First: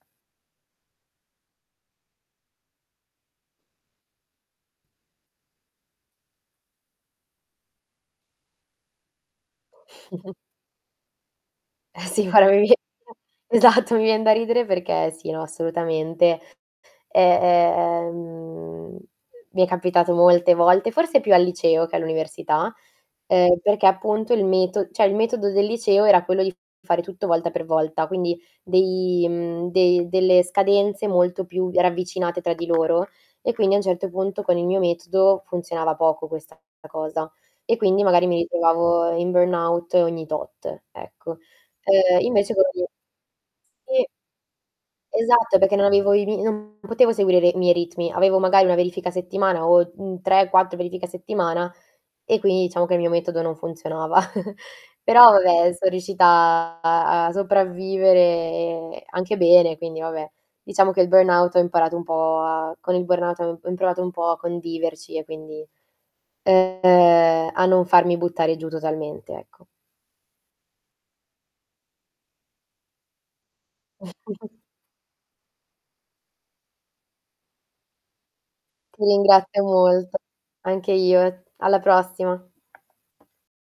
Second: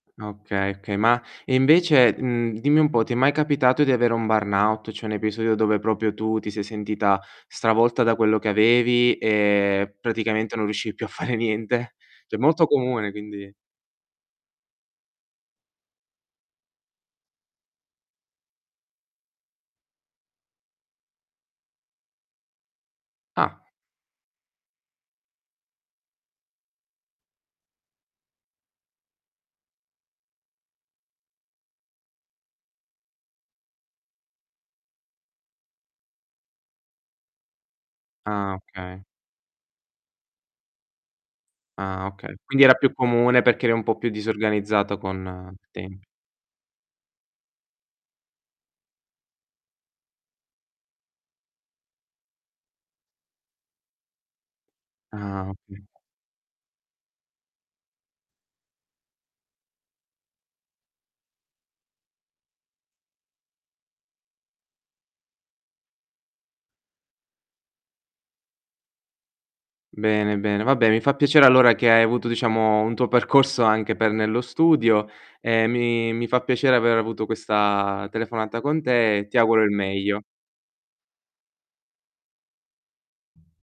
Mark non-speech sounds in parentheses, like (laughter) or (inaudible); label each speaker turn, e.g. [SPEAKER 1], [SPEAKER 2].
[SPEAKER 1] Ah, okay, okay, ma e invece, ehm, dimmi un po', ti è mai capitato di avere un burnout? Cioè un episodio dove proprio tu ti sei sentita stravolta da quello che avevi e
[SPEAKER 2] (chuckles)
[SPEAKER 1] praticamente non riuscivi più a fare niente?
[SPEAKER 2] Eh sì,
[SPEAKER 1] Cioè è
[SPEAKER 2] guarda
[SPEAKER 1] molto
[SPEAKER 2] (unintelligible)
[SPEAKER 1] comune quindi
[SPEAKER 2] esatto, mi vien da ridere perché sì, no, assolutamente. Eh, eh, ehm mi è capitato molte volte, forse più al liceo che all'università, eh,
[SPEAKER 1] Ah.
[SPEAKER 2] perché appunto il meto cioè il metodo del liceo era quello di fare tutto volta per volta, quindi dei mhmm, dei delle scadenze molto più ravvicinate tra di loro e quindi a un certo punto con il mio metodo funzionava poco questa cosa e quindi magari mi
[SPEAKER 1] Ah, okay.
[SPEAKER 2] ritrovavo in burnout ogni tot, ecco.
[SPEAKER 1] Ah,
[SPEAKER 2] Eh,
[SPEAKER 1] okay.
[SPEAKER 2] invece
[SPEAKER 1] Quindi era
[SPEAKER 2] (unintelligible)
[SPEAKER 1] più comune perché eri un po'
[SPEAKER 2] Sì.
[SPEAKER 1] più disorganizzato con
[SPEAKER 2] Esatto
[SPEAKER 1] i
[SPEAKER 2] perché non
[SPEAKER 1] tempi.
[SPEAKER 2] avevo i mi non potevo seguire le i miei ritmi. Avevo magari 1 verifica a settimana o, uhm, 3, 4 verifiche a settimana e quindi diciamo che il mio metodo non funzionava. (giggles) Però
[SPEAKER 1] Ah,
[SPEAKER 2] vabbè
[SPEAKER 1] okay.
[SPEAKER 2] sono riuscita a a a sopravvivere anche bene. Quindi vabbè, diciamo che il burnout ho imparato un po' a con il burnout ho ho imparato un po' a conviverci e quindi, ehm, a non farmi buttare giù totalmente ecco.
[SPEAKER 1] Bene, bene, va bene, mi fa piacere allora che hai avuto diciamo un tuo percorso anche per nello
[SPEAKER 2] (chuckles)
[SPEAKER 1] studio e mi mi fa piacere aver avuto questa telefonata con
[SPEAKER 2] Ti
[SPEAKER 1] te e ti
[SPEAKER 2] ringrazio
[SPEAKER 1] auguro il
[SPEAKER 2] molto.
[SPEAKER 1] meglio.
[SPEAKER 2] Anche io. Alla prossima.